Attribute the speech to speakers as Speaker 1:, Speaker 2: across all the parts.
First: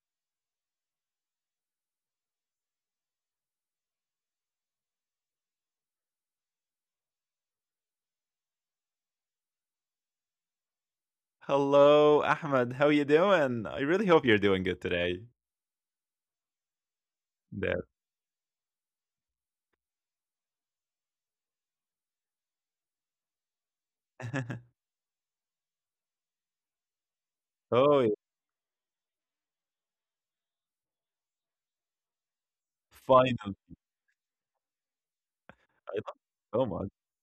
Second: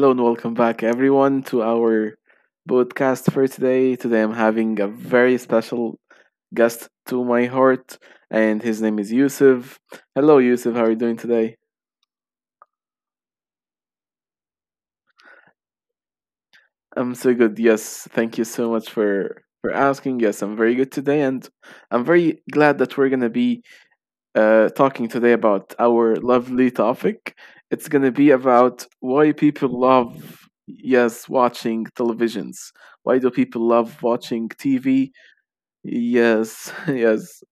Speaker 1: Hello and welcome back, everyone, to our podcast for today. Today, I'm having a very special guest to my heart, and his name is Yusuf. Hello, Yusuf. How are you doing today?
Speaker 2: Hello, Ahmed. How you doing? I really hope you're doing good today.
Speaker 1: I'm so good.
Speaker 2: That.
Speaker 1: Yes, thank you so much for asking. Yes, I'm very good today, and I'm very glad that we're gonna be talking today about our lovely topic. It's
Speaker 2: Oh,
Speaker 1: gonna
Speaker 2: yeah.
Speaker 1: be about why people love yes watching televisions. Why do people
Speaker 2: Finally.
Speaker 1: love watching TV?
Speaker 2: I love
Speaker 1: Yes,
Speaker 2: it so much.
Speaker 1: yes.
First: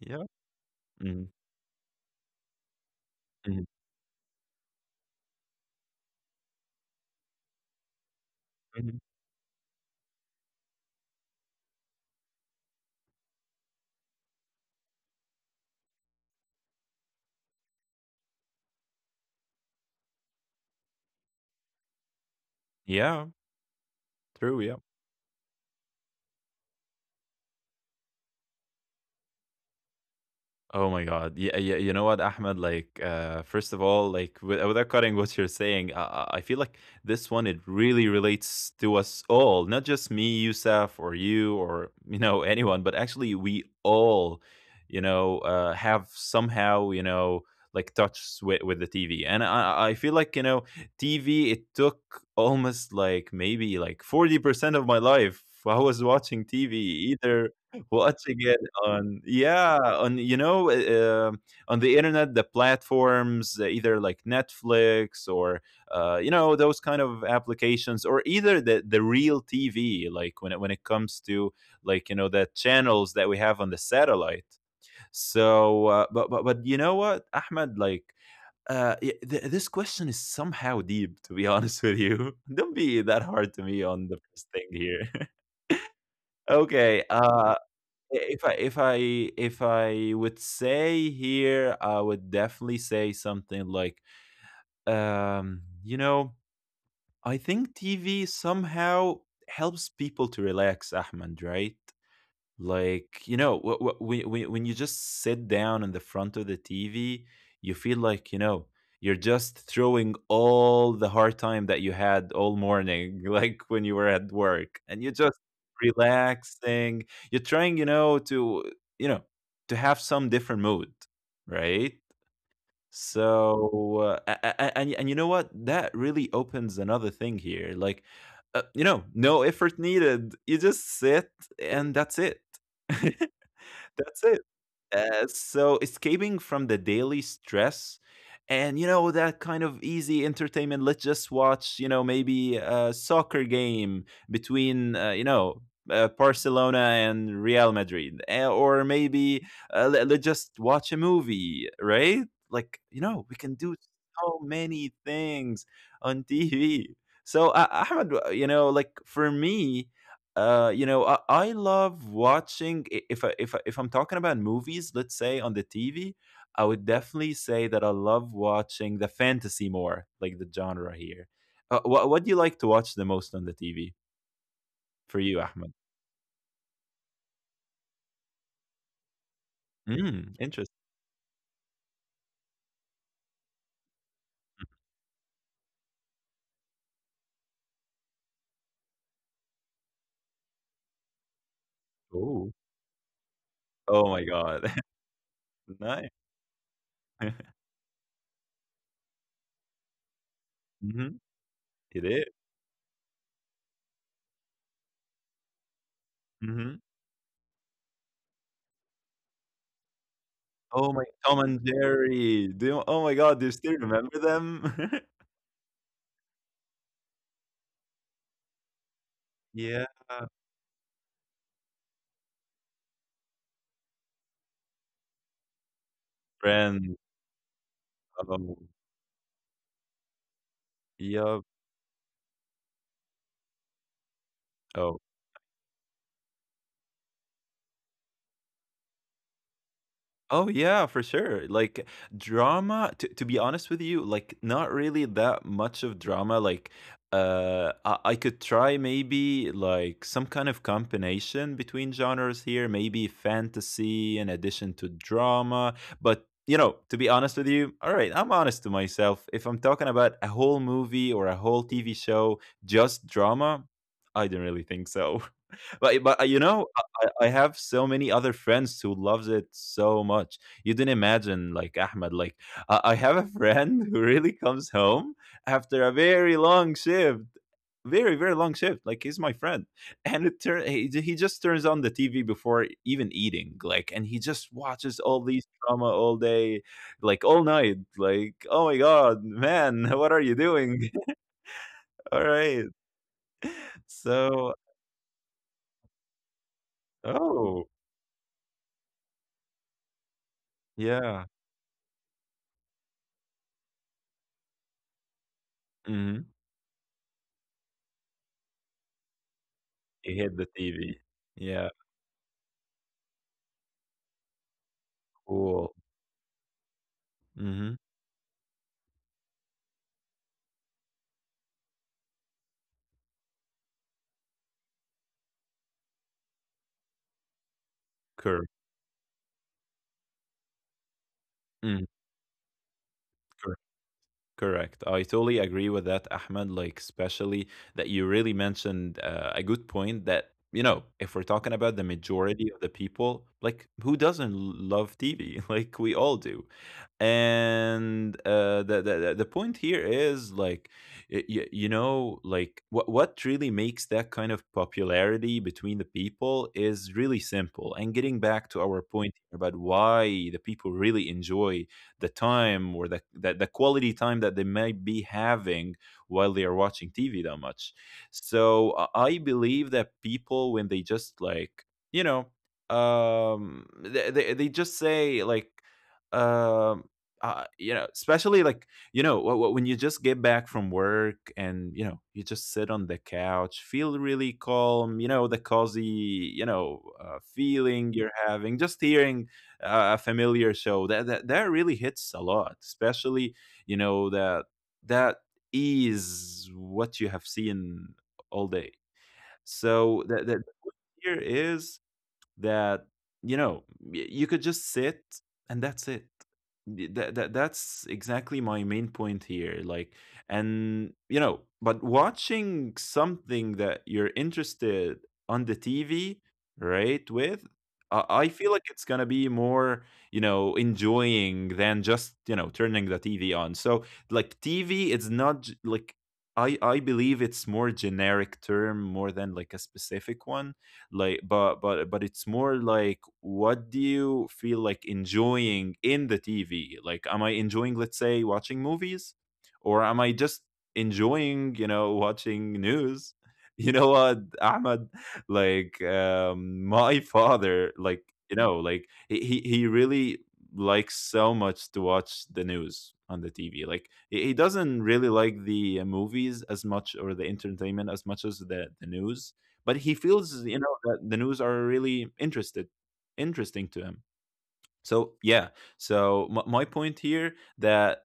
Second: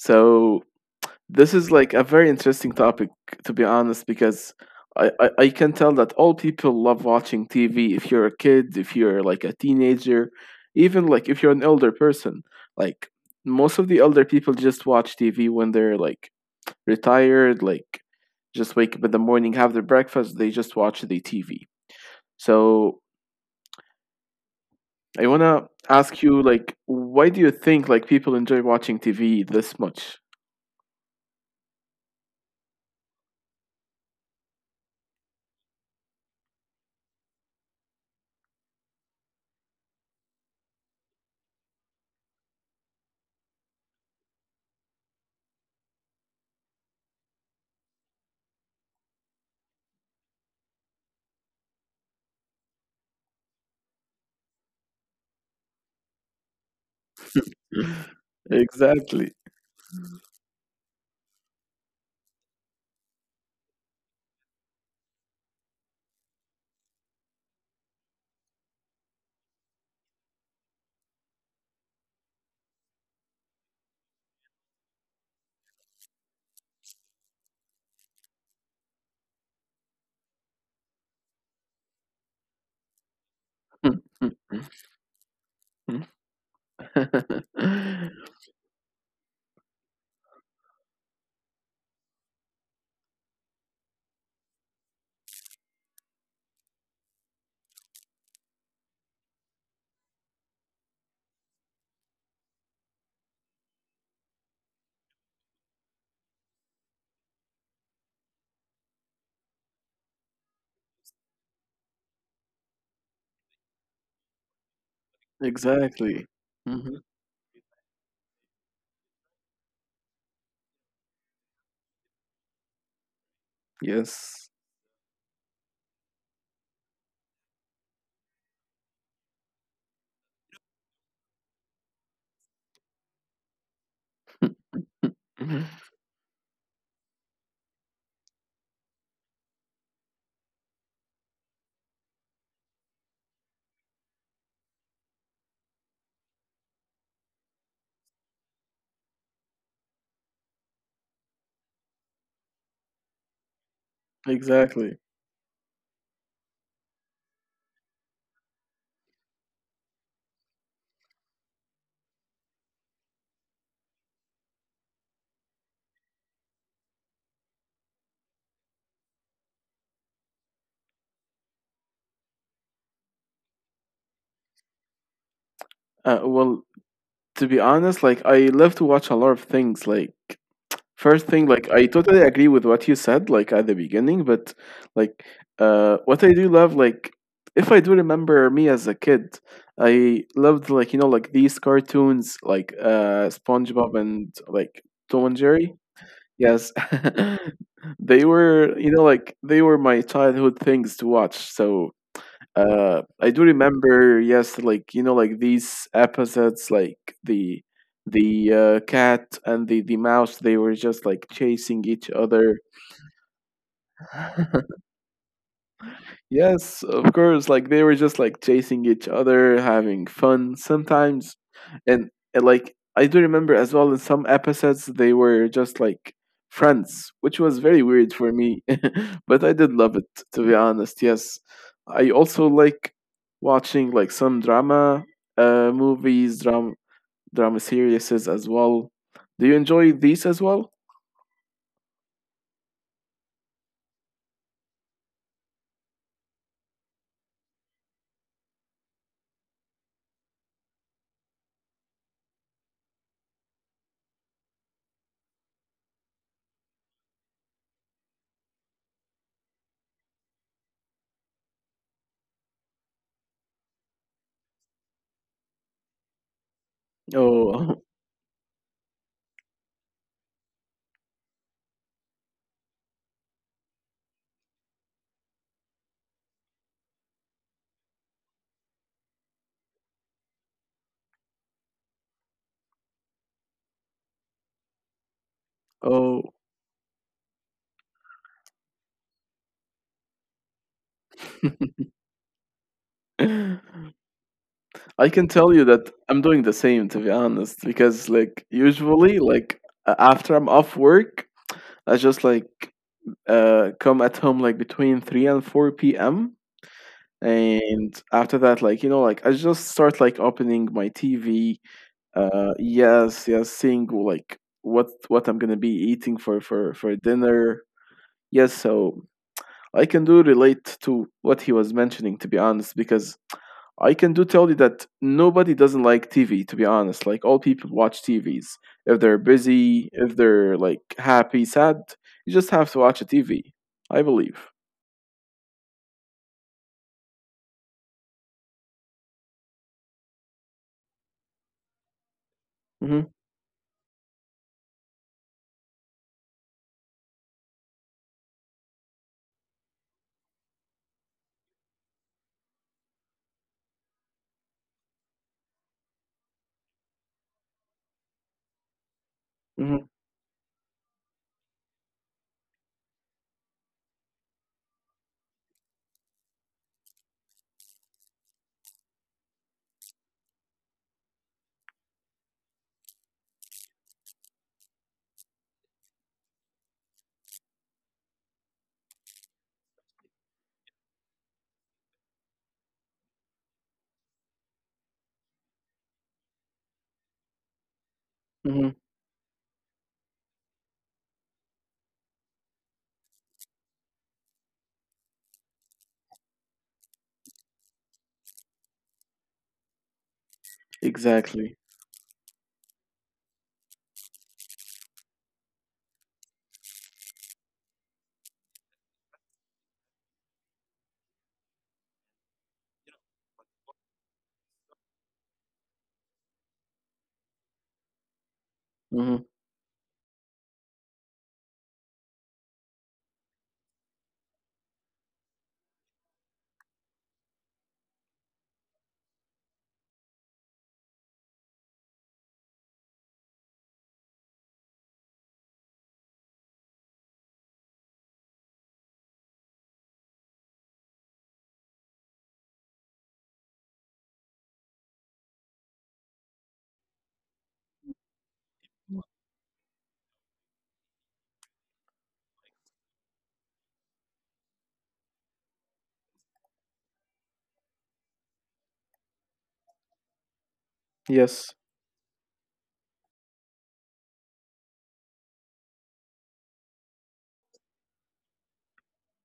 Speaker 2: Yeah. Mhm.
Speaker 1: this is like a very interesting topic, to be
Speaker 2: Mhm.
Speaker 1: honest, because I can tell that all people love watching TV. If you're a kid, if you're like
Speaker 2: Mhm.
Speaker 1: a teenager, even like if you're an elder person, like most of the elder people just watch TV when they're like retired, like just wake up in the morning, have their breakfast, they just watch the TV. So
Speaker 2: Yeah.
Speaker 1: I
Speaker 2: True.
Speaker 1: wanna
Speaker 2: Yeah.
Speaker 1: ask you, like, why do you think like people enjoy watching TV this much?
Speaker 2: Oh my God. Yeah, yeah, you know what, Ahmed? Like, first of all, like, without cutting what you're saying, I feel like this one, it really relates to us all, not just me, Yusuf, or you, or, you know, anyone, but actually, we all, you know, have somehow, you know, like touched with the TV. And I feel like, you know, TV, it took almost like maybe like 40% of my life. I was watching TV, either
Speaker 1: Exactly.
Speaker 2: watching it on yeah on you know on the internet the platforms either like netflix or you know those kind of applications or either the real tv like when it comes to like you know the channels that we have on the satellite, so but you know what ahmed like this question is somehow deep, to be honest with you. Don't be that hard to me on the first thing here. Okay, if I if I if I would say here, I would definitely say something like, you know, I think TV somehow helps people to relax, Ahmed, right? Like you know when you just sit down in the front of the tv, you feel like you know you're just throwing all the hard time that you had all morning like when you were at work and you're
Speaker 1: Exactly.
Speaker 2: just
Speaker 1: Mhm.
Speaker 2: relaxing, you're trying you know to have some different mood, right?
Speaker 1: Yes.
Speaker 2: So, and you know what? That really opens another thing here. Like, you know, no effort needed. You just sit, and that's it. That's it. So escaping from the daily stress and you know that kind of easy entertainment, let's just watch you know maybe a soccer game between you know Barcelona and Real Madrid, eh, or maybe let, us just watch a movie, right? Like you know we can do
Speaker 1: Exactly.
Speaker 2: so many things on TV. So Ahmed, you know like for me you know, I love watching. If I'm talking about movies, let's say on the TV, I would definitely say that I love watching the fantasy more, like the genre here. What do you like to watch the most on the TV
Speaker 1: Uh,
Speaker 2: for you,
Speaker 1: well,
Speaker 2: Ahmed?
Speaker 1: to be honest, like I love to watch a lot of things. Like, first
Speaker 2: Mm,
Speaker 1: thing, like
Speaker 2: interesting.
Speaker 1: I totally agree with what you said, like at the beginning, but like what I do love, like if I do remember me as a kid, I loved like you know like these cartoons like
Speaker 2: Oh,
Speaker 1: SpongeBob and like
Speaker 2: oh
Speaker 1: Tom
Speaker 2: my
Speaker 1: and Jerry.
Speaker 2: God,
Speaker 1: Yes.
Speaker 2: nice.
Speaker 1: They were you know like they were my childhood things to watch. So
Speaker 2: Mhm. It
Speaker 1: I
Speaker 2: is.
Speaker 1: do remember, yes, like you know, like these episodes, like the
Speaker 2: Mm-hmm.
Speaker 1: the uh, cat and the mouse, they were just like chasing
Speaker 2: Oh
Speaker 1: each
Speaker 2: my, Tom
Speaker 1: other.
Speaker 2: and Jerry. Do you, oh my God, do you still remember them?
Speaker 1: Yes, of course. Like they were just like chasing each other, having fun
Speaker 2: Yeah,
Speaker 1: sometimes, and like I do remember as well in some episodes they were just like friends, which was very
Speaker 2: friends.
Speaker 1: weird for me, but I did
Speaker 2: Oh,
Speaker 1: love it to be honest. Yes, I also
Speaker 2: yep.
Speaker 1: like watching like some drama, uh,
Speaker 2: Oh,
Speaker 1: movies, drama drama series as well. Do you enjoy these as well?
Speaker 2: oh yeah, for sure. Like drama, to be honest with you, like not really that much of drama. Like I could try maybe like some kind of combination between genres here, maybe fantasy in addition to drama. But you know, to be honest with you, all right, I'm honest to myself. If I'm talking about a whole movie or a whole TV show, just drama, I don't really think so. But you
Speaker 1: Oh,
Speaker 2: know, I have so many other friends who loves it so much. You didn't imagine, like Ahmed. Like I have a friend who really comes home after a very long shift, very very long shift. Like he's my friend, and it turn he just turns on the TV before even eating. Like and he just watches
Speaker 1: oh.
Speaker 2: all these drama all day, like all night. Like oh my god, man, what are you doing? All right,
Speaker 1: I can tell you
Speaker 2: so
Speaker 1: that I'm doing the same, to be honest, because like
Speaker 2: oh
Speaker 1: usually, like after I'm off work, I just
Speaker 2: yeah.
Speaker 1: like come at home like between 3 and 4 p.m.
Speaker 2: Hmm.
Speaker 1: And after that like you know like I just start like opening my
Speaker 2: He hit
Speaker 1: TV.
Speaker 2: the TV. Yeah.
Speaker 1: Yes, seeing like what I'm gonna be eating for for
Speaker 2: Cool.
Speaker 1: for dinner. Yes.
Speaker 2: Mm. Mhm.
Speaker 1: So I can do relate to what he was mentioning, to be honest, because I can do tell you that nobody doesn't like TV, to be honest. Like all people watch TVs. If they're
Speaker 2: Correct.
Speaker 1: busy, if they're like happy, sad, you just have to watch
Speaker 2: Mm,
Speaker 1: a TV, I believe.
Speaker 2: correct. I totally agree with that, Ahmed. Like, especially that you really mentioned a good point that, you know, if we're talking about
Speaker 1: Mm-hmm,
Speaker 2: the majority of the people, like, who doesn't love TV? Like, we all do. And the, the point here is, like, you know, like, what really makes that kind of popularity between the people is really simple. And getting back to
Speaker 1: mm-hmm,
Speaker 2: our point about why the people really enjoy the time or the quality time that they might be having while they are watching TV that much. So I believe that people when they just like you know they just say like um you know especially like you know when you just get back from work and you know you just sit on the couch, feel really calm, you know the cozy you know
Speaker 1: mm-hmm.
Speaker 2: feeling you're having, just hearing a familiar show. That really hits a lot, especially you know that that is what you have seen all day. So that
Speaker 1: Exactly.
Speaker 2: that here is that you know you could just sit and that's it, that's exactly my main point here, like and you know but watching something that you're interested on the tv, right? With
Speaker 1: Mm-hmm.
Speaker 2: I feel like it's gonna be more you know enjoying than just you know turning the tv on, so like tv, it's not like I believe it's more generic term more than like a specific one, like but it's more like what do you feel like enjoying in the tv, like am I enjoying let's say watching movies or am I just enjoying you know watching news. You know what ahmed, like my father, like you know like he really likes so much to watch the news on the tv, like he doesn't really like the movies as much or the entertainment as much as the news, but he
Speaker 1: Yes.
Speaker 2: feels you know that the news are really interested interesting to him, so yeah, so my point here that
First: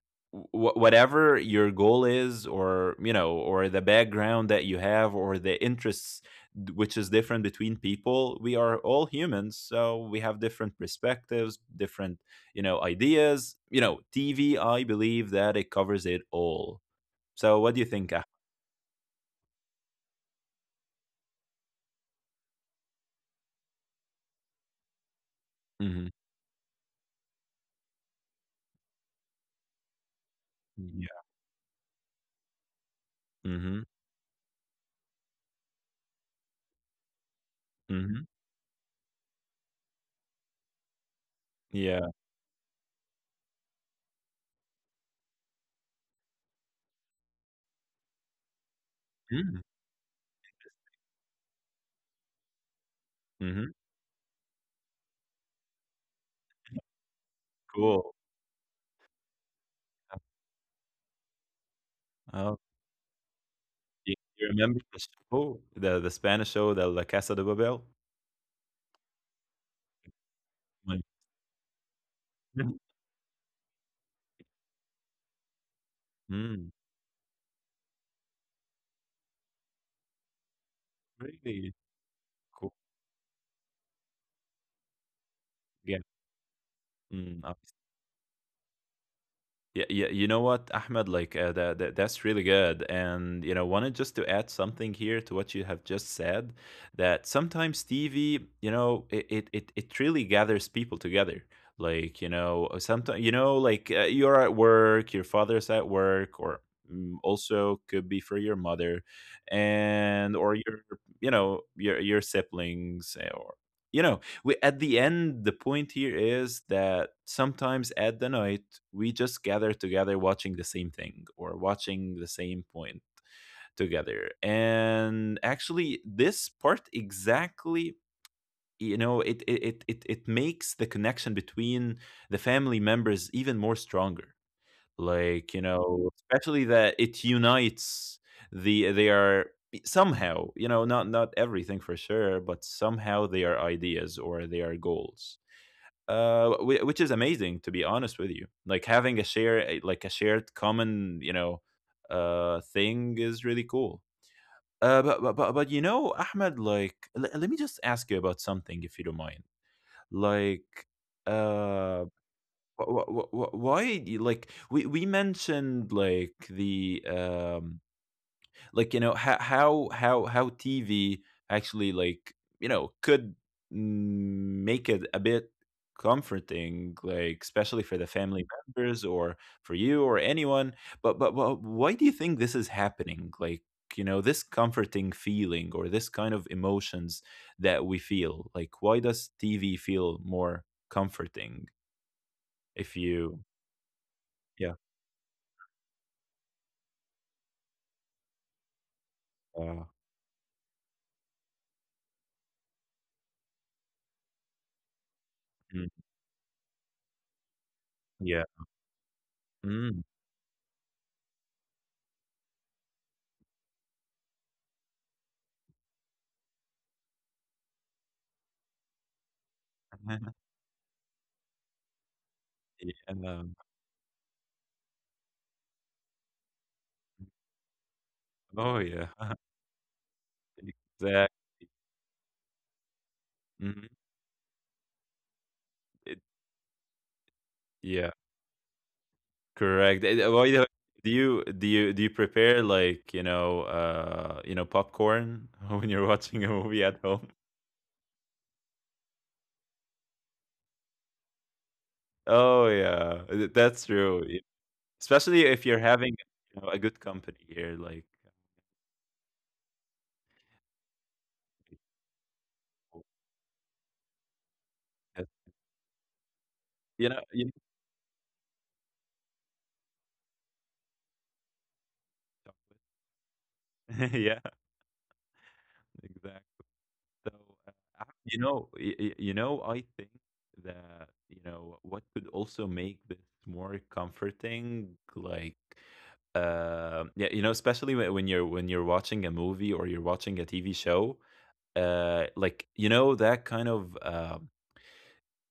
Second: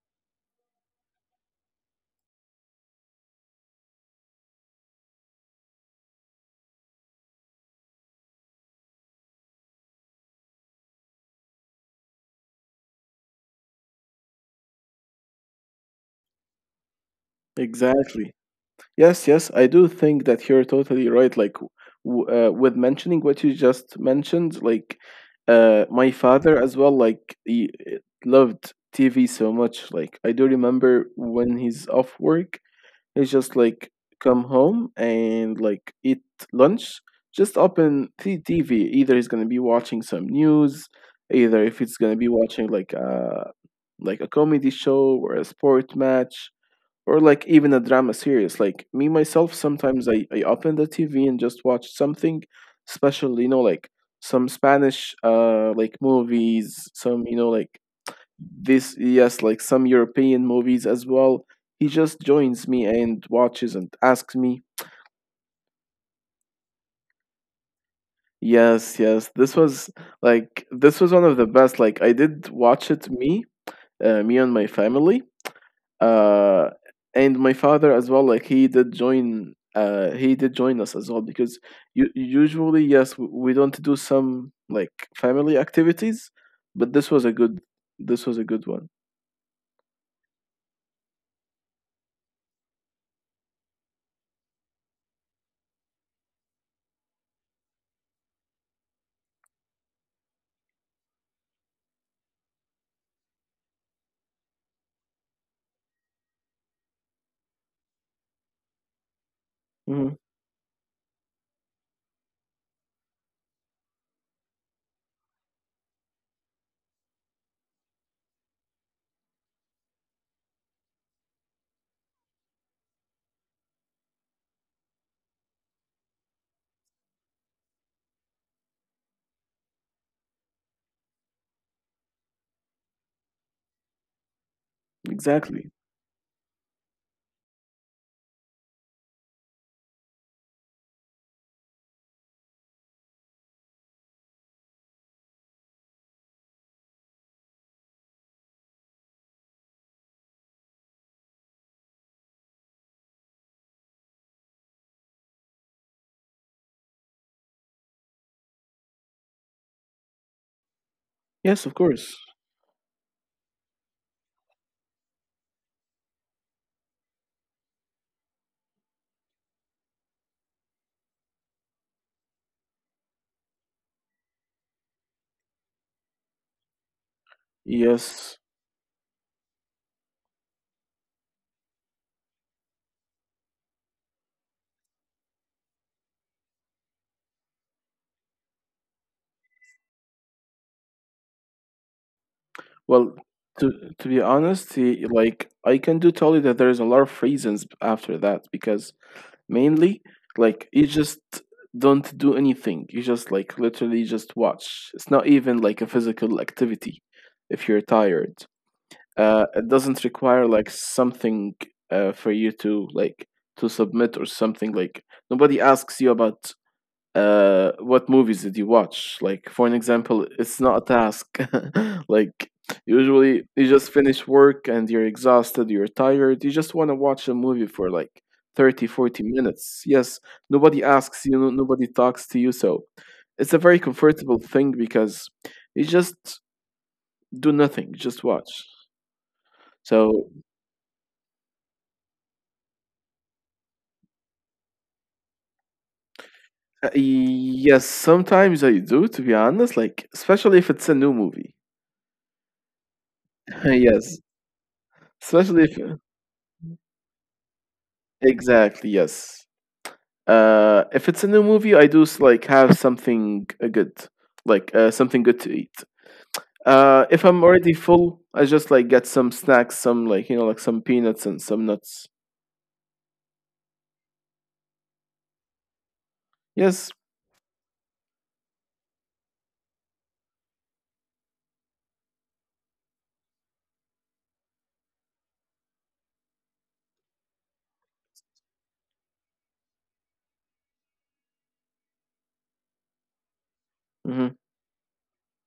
Speaker 2: whatever your goal is or you know or the background that you have or the interests, which is different between people, we are all humans so we have different perspectives, different you know ideas. You know tv, I believe that it covers it all. So what do you think?
Speaker 1: Exactly. Yes, yes, I do think that you're totally right. Like, with mentioning what you just mentioned, like,
Speaker 2: Mm-hmm.
Speaker 1: my father as well, like, he loved TV so much. Like, I do remember
Speaker 2: Yeah.
Speaker 1: when he's off work, he's just
Speaker 2: Mm-hmm.
Speaker 1: like come home and like eat lunch, just open
Speaker 2: Mm-hmm.
Speaker 1: the TV. Either he's gonna be watching some news, either if it's
Speaker 2: Yeah.
Speaker 1: gonna be watching like a comedy show or a sport match or like even a drama series. Like me myself
Speaker 2: Mm-hmm.
Speaker 1: sometimes I open the TV and just watch something special, you know, like some Spanish like movies, some you know like
Speaker 2: Cool.
Speaker 1: this. Yes, like some European movies as well. He just
Speaker 2: Oh,
Speaker 1: joins me and watches and
Speaker 2: you
Speaker 1: asks
Speaker 2: you
Speaker 1: me.
Speaker 2: remember the show, the Spanish show, the La Casa de Papel?
Speaker 1: Yes. Yes, this was, like,
Speaker 2: My
Speaker 1: this was one of the best. Like I did
Speaker 2: Mhm.
Speaker 1: watch it, me, me and my family,
Speaker 2: Mm,
Speaker 1: uh and my father as well. Like he did join, he did join us as well, because
Speaker 2: really?
Speaker 1: you
Speaker 2: Cool.
Speaker 1: usually, yes, we don't do some like family
Speaker 2: Yeah.
Speaker 1: activities, but this was
Speaker 2: Mm,
Speaker 1: a
Speaker 2: I.
Speaker 1: good, this was a good one.
Speaker 2: Yeah, yeah, you know what, Ahmed, like that, that's really good. And you know, wanted just to add something here to what you have just said, that sometimes TV, you know, it really gathers people together. Like, you know, sometimes you know, like you're at work, your father's at work or mm, also could be for your mother
Speaker 1: Hmm.
Speaker 2: and or your you know, your siblings, eh, or you know we, at the end, the point here is that sometimes at the night, we just gather together watching the same thing or watching the same point together. And actually, this part exactly you know it makes the connection between the family members even more stronger, like you
Speaker 1: Exactly.
Speaker 2: know especially that it unites the they are somehow you know not not everything for sure but somehow they are ideas or they are goals, which is amazing to be honest with you, like having a share like a shared common you know thing is really cool. But you know ahmed, like let me just ask you about something if you don't mind, like
Speaker 1: Yes, of
Speaker 2: uh
Speaker 1: course.
Speaker 2: why do you- like we mentioned like the like you know how tv actually like you know could mm, make it a bit comforting, like especially for the
Speaker 1: Yes.
Speaker 2: family members or for you or anyone, but but why do you think this is happening, like you know this comforting feeling or this kind of emotions that we feel like why does tv feel more comforting if
Speaker 1: Well,
Speaker 2: you
Speaker 1: to to be
Speaker 2: yeah
Speaker 1: honest, like I can do tell you that there's a lot of reasons after that, because
Speaker 2: uh,
Speaker 1: mainly like you just don't do anything, you just like literally just watch. It's not even like
Speaker 2: mm,
Speaker 1: a physical activity. If you're tired,
Speaker 2: yeah
Speaker 1: it
Speaker 2: mm.
Speaker 1: doesn't require like something for you to like to submit or something. Like nobody asks you about what movies did you watch, like for an example. It's not a task, like
Speaker 2: Yeah
Speaker 1: usually you just finish work and you're exhausted, you're tired, you just want to watch a movie for like
Speaker 2: oh
Speaker 1: 30,
Speaker 2: yeah
Speaker 1: forty minutes Yes, nobody
Speaker 2: exactly.
Speaker 1: asks you, nobody talks to you. So it's a very
Speaker 2: Mhm.
Speaker 1: comfortable thing, because you
Speaker 2: It
Speaker 1: just do nothing, you
Speaker 2: yeah,
Speaker 1: just watch.
Speaker 2: correct. Eh,
Speaker 1: So
Speaker 2: well, you know, do you prepare like, you know, popcorn when you're watching a movie at home?
Speaker 1: yes, sometimes I do, to be honest, like especially if it's a new movie.
Speaker 2: Oh yeah, that's
Speaker 1: Yes,
Speaker 2: true. Y- Especially
Speaker 1: especially
Speaker 2: if you're
Speaker 1: if.
Speaker 2: having, you know, a good company here, like
Speaker 1: Exactly, yes. If it's a new movie, I do like have something good, like something good to eat. If
Speaker 2: you
Speaker 1: I'm
Speaker 2: know,
Speaker 1: already full, I just like get some snacks, some like you know, like some peanuts and some nuts.
Speaker 2: yeah, exactly.
Speaker 1: Yes.
Speaker 2: So, uh, I- you know, y- y- you know, I think that, what could also make this more comforting, like, especially when you're watching a movie or you're watching a TV show, like, you know, that kind of
Speaker 1: Hmm.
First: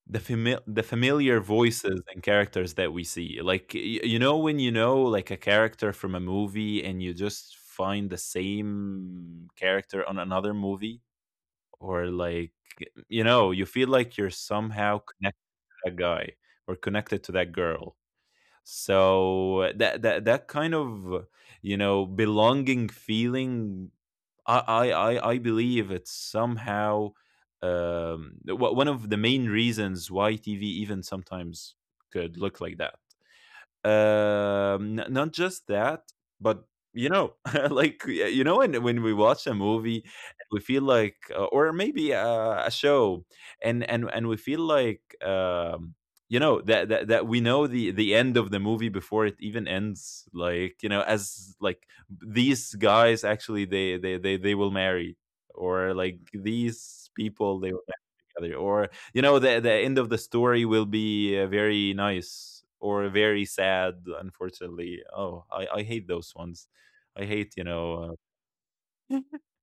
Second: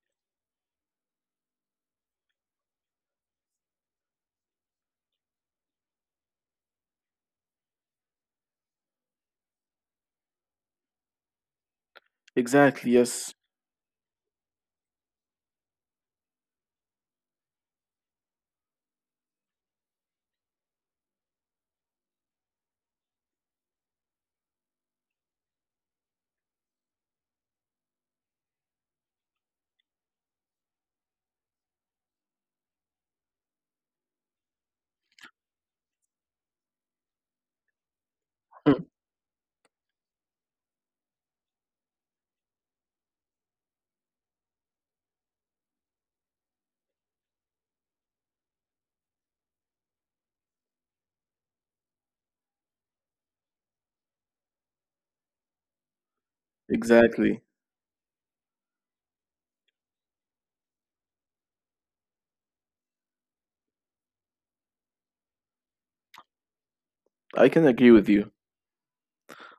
Speaker 2: the the familiar voices and characters that we see, like, when you know like a character from a movie and you just find the same character on another movie or like
Speaker 1: Exactly.
Speaker 2: you
Speaker 1: Yes.
Speaker 2: know you feel like you're somehow connected to that guy or connected to that girl. So that kind of you know belonging feeling, I believe it's somehow, one of the main reasons why TV even sometimes could look like that. Not just that, but you know, like
Speaker 1: Hmm.
Speaker 2: when we watch a movie, and we feel like, or maybe a show, and we feel like, that, that we know the end of the movie before it even ends. Like you know, as like these guys actually they will marry, or like these
Speaker 1: Exactly.
Speaker 2: people they will marry together, or you know the end of the story will be very nice or very sad. Unfortunately, oh, I hate those ones. I hate,
Speaker 1: I can agree with you.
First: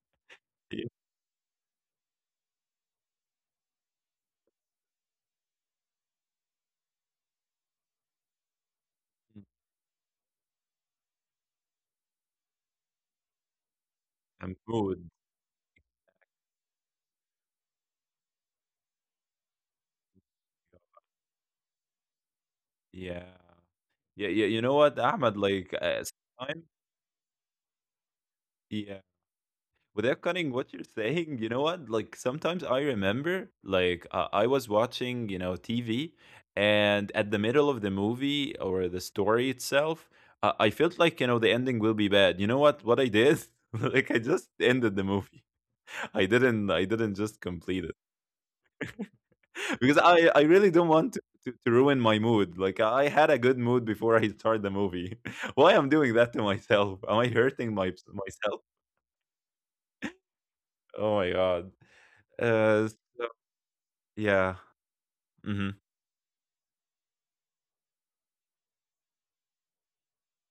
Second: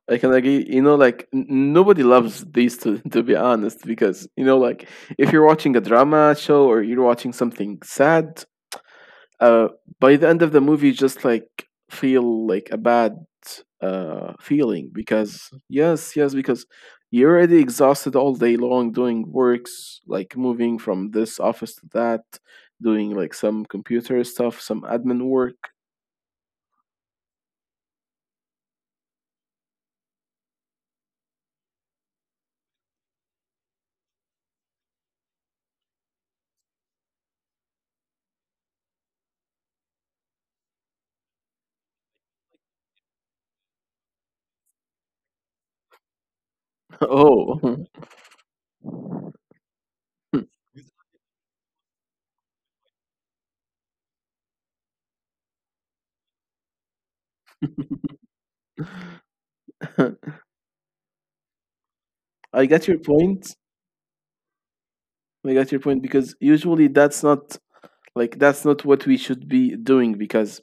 Speaker 1: I can agree.
Speaker 2: y-
Speaker 1: You know, like nobody loves these to to be honest, because you know, like if you're watching a drama show or you're watching something sad, uh, by the end of the movie, just like feel like a bad
Speaker 2: and
Speaker 1: feeling,
Speaker 2: mood.
Speaker 1: because yes, yes, because you're already exhausted all day long doing works, like moving from this office to that, doing
Speaker 2: yeah
Speaker 1: like some
Speaker 2: yeah
Speaker 1: computer
Speaker 2: yeah You
Speaker 1: stuff,
Speaker 2: know
Speaker 1: some
Speaker 2: what,
Speaker 1: admin
Speaker 2: Ahmed? Like,
Speaker 1: work.
Speaker 2: sometime- yeah, without cutting what you're saying, you know what? Like sometimes I remember, like I was watching, you know, TV, and at the middle of the movie or the story itself, I felt like you know the ending will be bad. You know what? What I did? like I just ended the movie. I didn't. I didn't just complete it,
Speaker 1: Oh.
Speaker 2: because I really don't want to. To ruin my mood. Like I had a good mood before I start the movie. why I'm doing that to myself? Am I hurting my, myself? Oh my god.
Speaker 1: I get
Speaker 2: uh
Speaker 1: your point.
Speaker 2: Yeah,
Speaker 1: I get your
Speaker 2: mhm.
Speaker 1: point, because usually that's not, like that's not what we should be doing, because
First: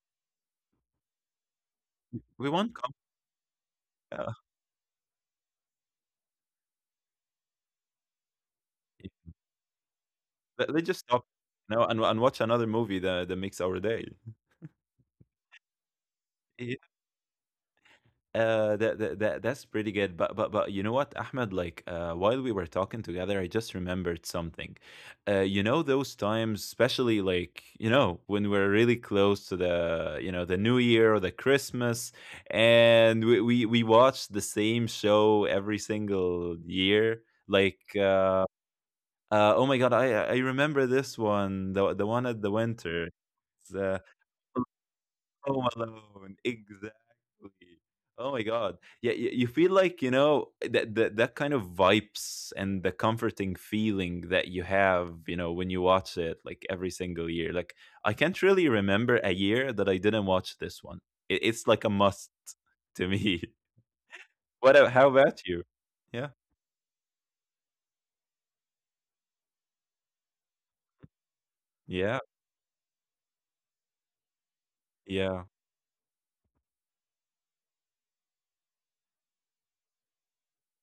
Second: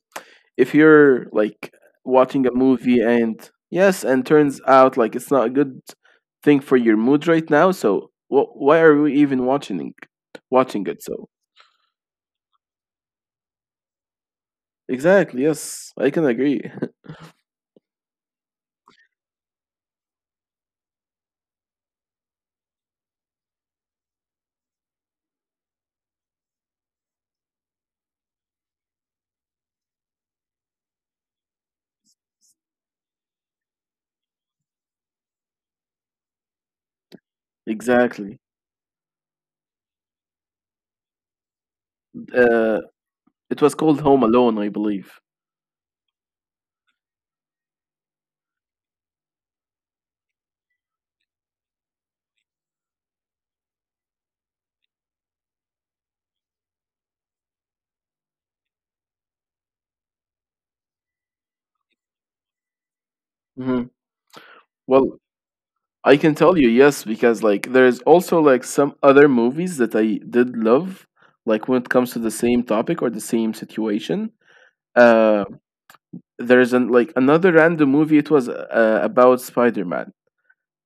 Speaker 1: if you're like watching
Speaker 2: We
Speaker 1: a
Speaker 2: want com,
Speaker 1: movie and yes and
Speaker 2: yeah.
Speaker 1: turns out like it's not a good thing for your mood right now, so why are we even watching
Speaker 2: Let
Speaker 1: watching
Speaker 2: let's just
Speaker 1: it?
Speaker 2: stop,
Speaker 1: So
Speaker 2: you know, and watch another movie that makes our day.
Speaker 1: exactly, yes, I can agree.
Speaker 2: Yeah. That's pretty good, but but you know what, Ahmed? Like, while we were talking together, I just remembered something. You know those times, especially like you know when we're really close to the you know the New Year or the Christmas, and we we watch the same show every single year, like.
Speaker 1: Exactly.
Speaker 2: Oh my god, I remember this one, the one at the
Speaker 1: uh
Speaker 2: winter.
Speaker 1: it
Speaker 2: It's,
Speaker 1: was called Home Alone, I believe.
Speaker 2: Home Alone, exactly. Oh my god, yeah, you feel like you know that kind of vibes and the comforting feeling that you have, you know, when you watch it like every single year. Like I can't really remember a year that I didn't watch this one. It's like a must to me.
Speaker 1: Hmm.
Speaker 2: What? How
Speaker 1: Well,
Speaker 2: about you?
Speaker 1: I
Speaker 2: Yeah,
Speaker 1: can tell you, yes, because like there's also like some other movies that I did love, like when it comes to
Speaker 2: yeah,
Speaker 1: the same topic or the same situation. Uh
Speaker 2: yeah.
Speaker 1: there's an Like another random movie. It was about Spider Man.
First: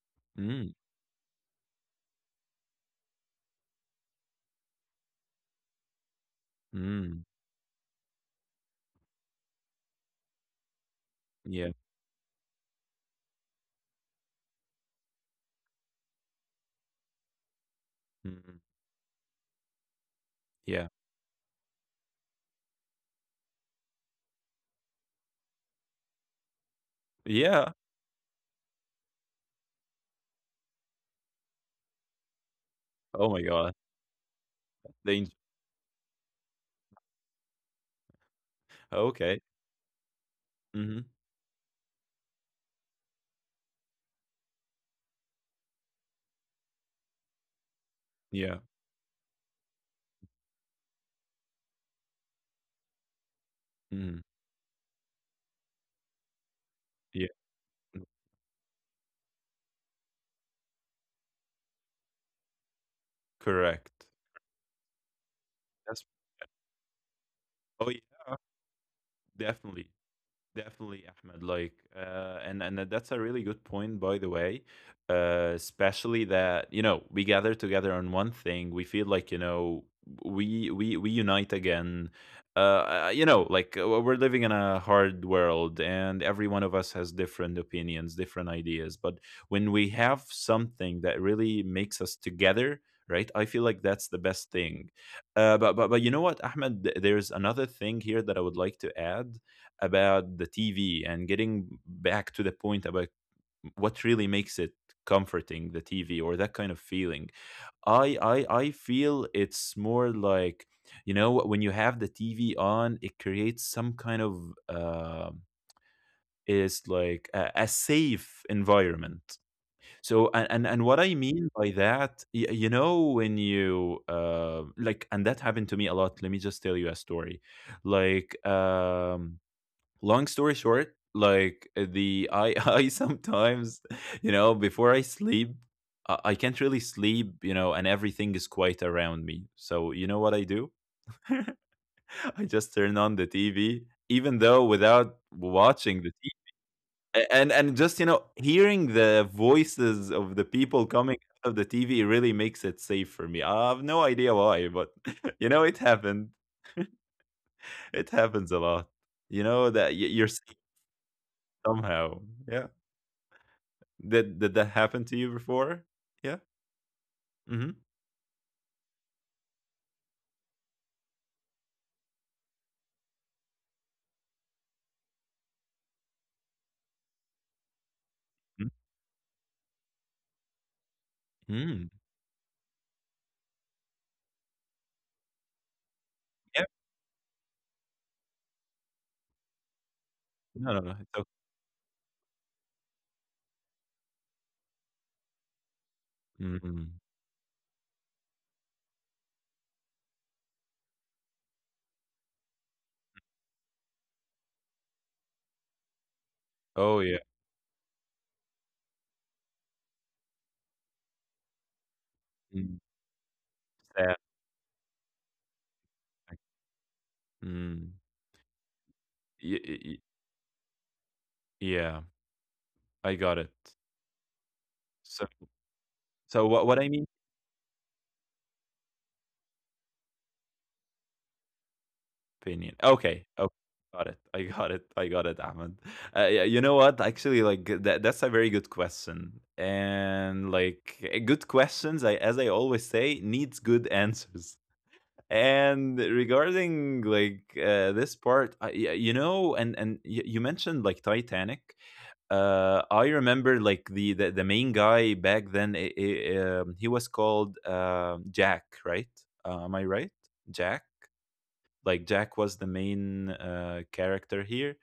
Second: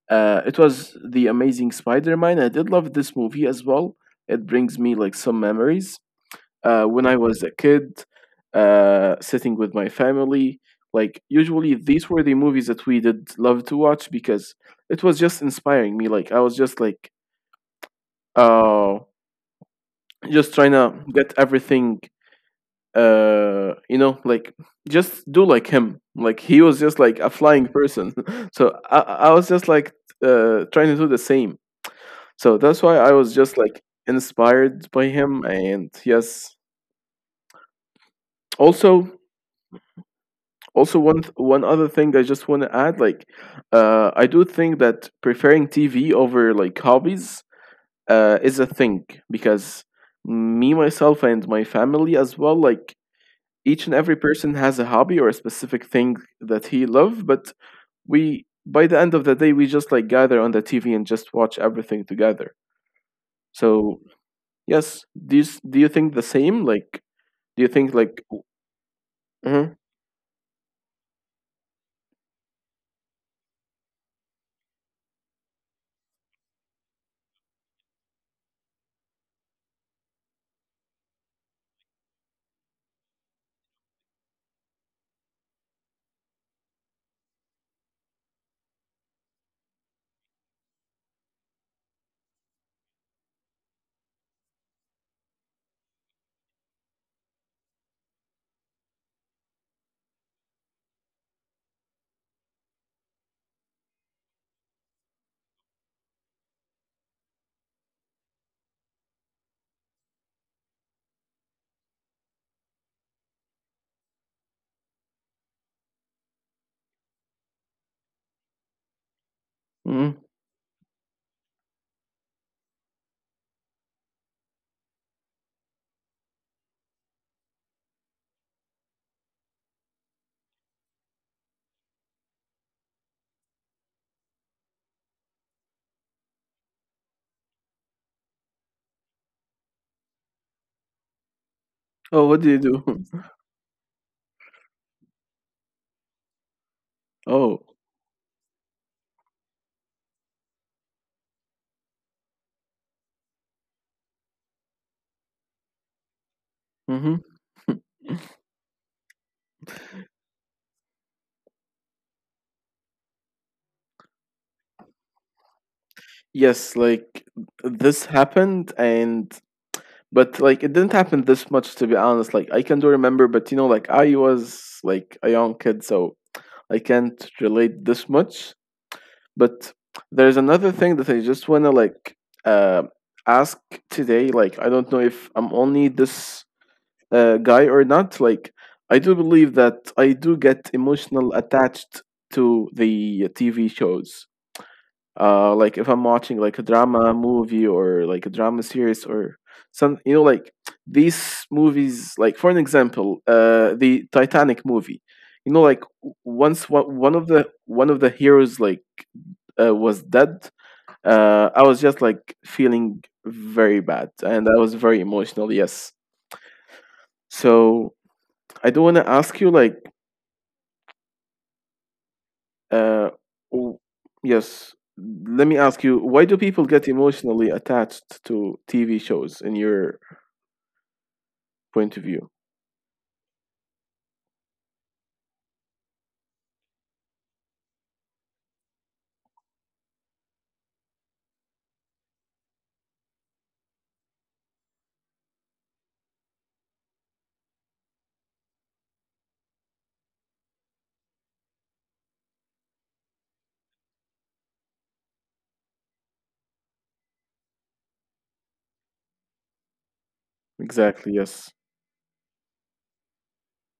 Speaker 1: It
Speaker 2: Mm,
Speaker 1: was the Amazing Spider Man. I did love this movie as well. It brings me like some memories when I
Speaker 2: mm,
Speaker 1: was a kid, sitting with my family. Like
Speaker 2: yeah,
Speaker 1: usually, these were the movies that we did love to watch, because it was just inspiring me. Like I was just like,
Speaker 2: mm,
Speaker 1: oh, just trying
Speaker 2: yeah.
Speaker 1: to get everything, you know, like just do like him. Like he was just like a flying
Speaker 2: Yeah.
Speaker 1: person. So I was just like trying to do the same. So that's why I
Speaker 2: Oh
Speaker 1: was
Speaker 2: my
Speaker 1: just
Speaker 2: god.
Speaker 1: like inspired by
Speaker 2: They enj,
Speaker 1: him. And yes, also,
Speaker 2: okay. Mhm.
Speaker 1: also one one other thing I just want to add, like I do think that preferring TV over like hobbies
Speaker 2: Yeah.
Speaker 1: is a thing, because me myself and my family as well, like each and every
Speaker 2: Mhm.
Speaker 1: person has a hobby or a specific thing that he love,
Speaker 2: Yeah.
Speaker 1: but we by the end of the day we just like gather on the TV and just watch everything together.
Speaker 2: Correct.
Speaker 1: So yes, do you, do you
Speaker 2: That's,
Speaker 1: think the same? Like do you
Speaker 2: oh,
Speaker 1: think like
Speaker 2: yeah.
Speaker 1: mhm,
Speaker 2: Definitely. Definitely, Ahmed. Like, and that's a really good point, by the way. Especially that you know we gather together on one thing. We feel like you know we we unite again. Uh, we're living in a hard world, and every one of us has different opinions, different ideas. But when we have something that really makes us together, right? I feel like that's the best thing. But but you know what, Ahmed? There's another thing here that I would like to add about the TV and getting back to the point about what really makes it comforting, the TV or that kind of feeling. I feel it's more like you know when you have the TV on, it creates some kind of, is like a safe environment. So and, and what I
Speaker 1: mhm.
Speaker 2: mean by that, you know, when you like, and that happened to me a lot. Let me just tell you a story. Like long story short, like the I I sometimes, you know, before I sleep, I can't really sleep, you know, and everything is quiet around me. So you know what I do? I just turn on the
Speaker 1: Oh,
Speaker 2: TV,
Speaker 1: what do you do?
Speaker 2: even though without watching the TV, and just you know hearing
Speaker 1: Oh.
Speaker 2: the voices of the people coming out of the TV really makes it safe for me. I have no idea why but you know it happened. It happens a lot.
Speaker 1: Hmm.
Speaker 2: You know that you're safe somehow. Yeah. Did that happen to you before? Yeah? Mhm.
Speaker 1: Yes, like this happened, and but like it didn't happen this much, to be honest. Like I can do remember, but you know like I was like a young kid, so
Speaker 2: Mm.
Speaker 1: I can't relate this much. But
Speaker 2: Mm.
Speaker 1: there's another thing that I just want to, like, uh, ask today. Like, I don't
Speaker 2: Yep.
Speaker 1: know if I'm only this guy or not. Like, I do
Speaker 2: No, no, no. It's
Speaker 1: believe
Speaker 2: o,
Speaker 1: that I do get emotional attached to the TV shows,
Speaker 2: mm.
Speaker 1: like if I'm watching like a drama movie or like a drama series or some you know like these movies, like for an example the Titanic movie. You know like
Speaker 2: Oh,
Speaker 1: w-
Speaker 2: yeah.
Speaker 1: once one, one of the heroes, like, was dead, I was
Speaker 2: Mm.
Speaker 1: just like feeling
Speaker 2: Sad.
Speaker 1: very bad and I was very emotional. Yes.
Speaker 2: Mm.
Speaker 1: So I
Speaker 2: Y
Speaker 1: do want to
Speaker 2: y y
Speaker 1: ask you, like,
Speaker 2: Yeah. I got it.
Speaker 1: Uh, w-
Speaker 2: So,
Speaker 1: yes. Let me
Speaker 2: what
Speaker 1: ask
Speaker 2: I
Speaker 1: you,
Speaker 2: mean,
Speaker 1: why do people get emotionally attached to TV shows in your
Speaker 2: opinion.
Speaker 1: point of
Speaker 2: Okay.
Speaker 1: view?
Speaker 2: Okay. Got it. I got it. I got it, Ahmed. Yeah, you know what? Actually, like, that's a very good question. And, like, eh, good questions, I as I always say, needs good answers. And regarding like this part I, you know, and you mentioned like Titanic. I remember like the the main guy back then, he was called Jack, right? Am I right? Jack? Like
Speaker 1: Exactly,
Speaker 2: Jack
Speaker 1: yes.
Speaker 2: was the main character here,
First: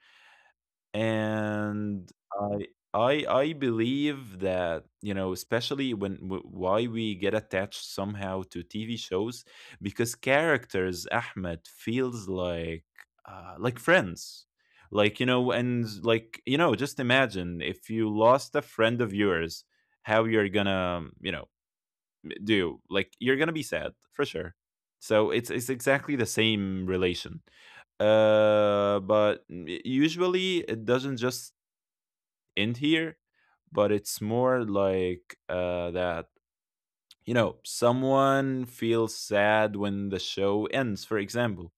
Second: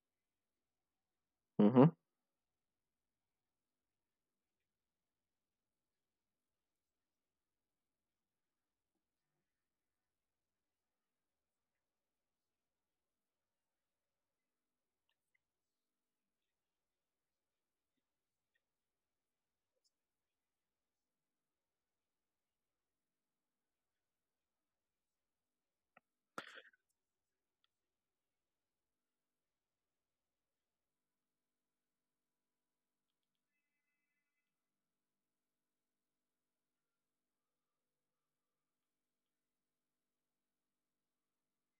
Speaker 1: Hmm.
Speaker 2: and I, I believe that you know, especially when why we get attached somehow to TV shows, because characters, Ahmed, feels like friends, like you know, and like you know, just imagine if you lost a friend of yours, how you're gonna you know do. Like you're gonna be sad for sure. So it's exactly the same relation. But usually it doesn't just end here, but it's more like that you know someone feels sad when the show ends, for example,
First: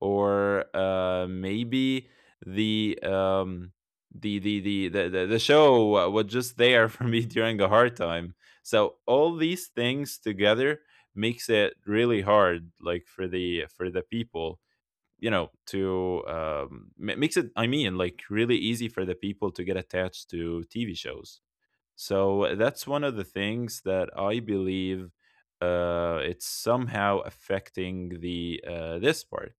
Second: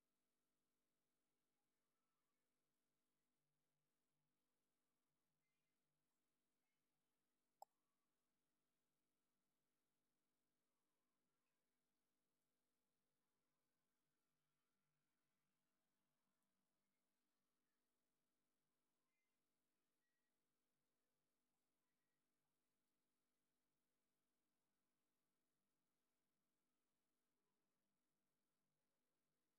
Speaker 2: or maybe the um, the show was just there for me during a hard time. So all these things together makes it really hard, like for the people, you know, to makes it. I mean, like really easy for the people to get attached to TV shows. So that's one of the things that I believe, it's somehow affecting the this part.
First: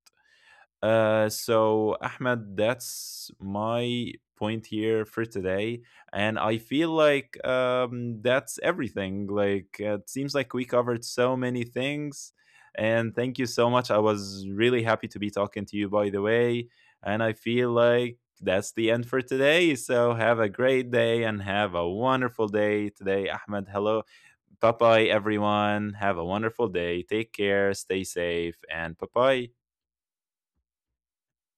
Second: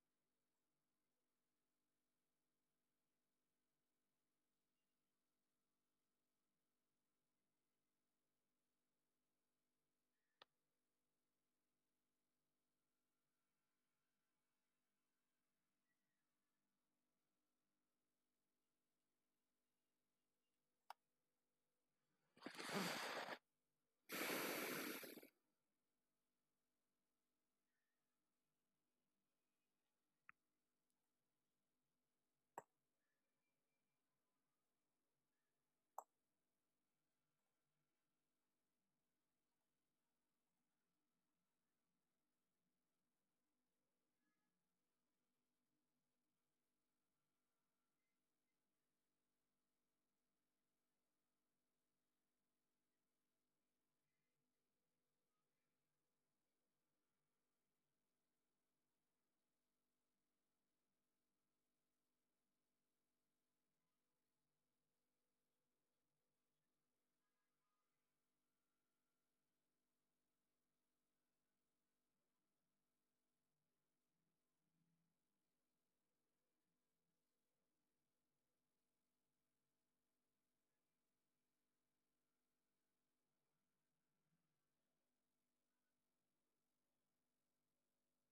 Speaker 2: So, Ahmed, that's my point here for today. And I feel like that's everything. Like, it seems like we covered so many things. And thank you so much. I was really happy to be talking to you, by the way. And I feel like that's the end for today. So, have a great day and have a wonderful day today, Ahmed. Hello. Bye bye, everyone. Have a wonderful day. Take care. Stay safe. And bye bye.